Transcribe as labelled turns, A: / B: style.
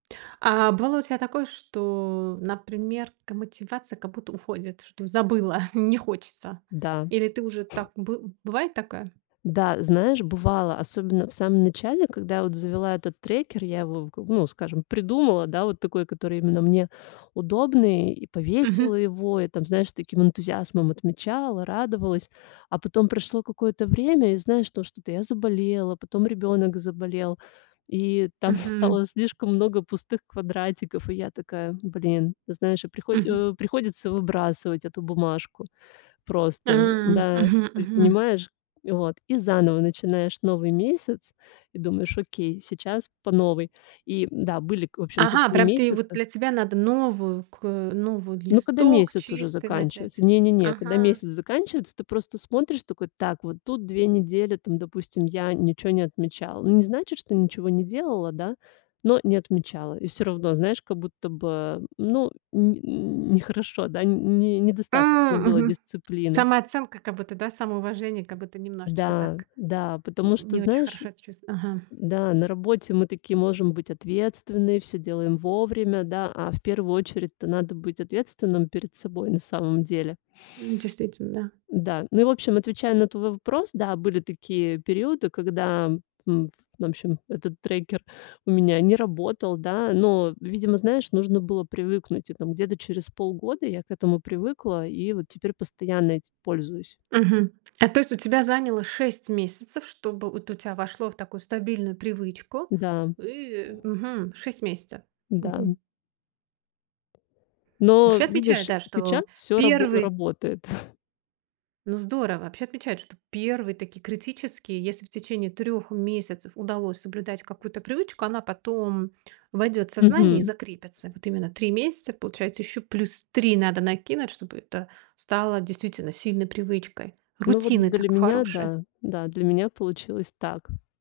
A: А бывало у тебя такое, что, например, к мотивация как будто уходит, что забыла, не хочется?
B: Да.
A: Или ты уже так бы бывает такая?
B: Да, знаешь, бывало, особенно в самом начале, когда я вот завела этот трекер, я его как бы, ну, скажем, придумала, да, вот такой, который именно мне удобный, и
A: Мгм.
B: повесила его, и там, знаешь, с таким энтузиазмом отмечала, радовалась. А потом прошло какое-то время, и, знаешь, то что-то я заболела, потом ребёнок заболел, и там
A: Мгм.
B: стало слишком много пустых квадратиков. И я такая: "Блин". Знаешь, и приходь
A: Мгм.
B: о приходится выбрасывать эту бумажку
A: А,
B: просто. Да, ты
A: мгм,
B: ведь
A: мгм.
B: понимаешь, и вот, и заново начинаешь новый месяц и думаешь: "Окей, сейчас по новой". И да, были, в общем-то,
A: Ага,
B: такие
A: прям ты, вот,
B: месяцы
A: для тебя надо новую к э, новую
B: Но когда
A: листок
B: месяц уже
A: чистый начать,
B: заканчивается,
A: а,
B: не-не-не, когда
A: ага.
B: месяц заканчивается, ты просто смотришь такой: "Так, вот тут 2 недели, там, допустим, я ничего не отмечала". Ну, не значит, что ничего не делала, да, но не отмечала. И всё равно, знаешь, как будто бы, ну, нь нехорошо, да, нь не недостаточно
A: М,
B: было
A: мгм.
B: дисциплины.
A: Самооценка как будто, да, самоуважение как будто немножечко
B: Да,
A: так,
B: да,
A: нь
B: потому что,
A: не очень
B: знаешь,
A: хорошо это чувство. Ага.
B: да, на работе мы такие можем быть ответственные, всё делаем вовремя, да, а в первую очередь-то надо быть ответственным перед собой на самом деле.
A: М, действительно, да.
B: Да, ну и, в общем, отвечаю на твой вопрос, да, были такие периоды, когда, м В общем, этот трекер у меня не работал, да. Но, видимо, знаешь, нужно было привыкнуть. И там где-то через полгода я к этому привыкла и вот теперь постоянно этим пользуюсь.
A: Мгм, а то есть у тебя заняло 6 месяцев, чтобы вот у тебя вошло в такую стабильную привычку.
B: Да.
A: Ы, мгм, 6 месяцев, мгм.
B: Да-м. Но,
A: Вообще отмечают,
B: видишь,
A: да,
B: сейчас
A: что
B: всё рабо
A: 1.
B: работает.
A: Ну, здорово. Вообще отмечают, что первый такие критический. Если в течение 3 месяцев удалось соблюдать какую-то привычку, она потом войдёт в сознание и
B: Мгм.
A: закрепится. Вот именно 3 месяца, получается, ещё плюс 3 надо накинуть, чтобы это стало действительно сильной привычкой,
B: Ну,
A: рутины,
B: вот для
A: так,
B: меня,
A: хорошее.
B: да, да, для меня получилось так.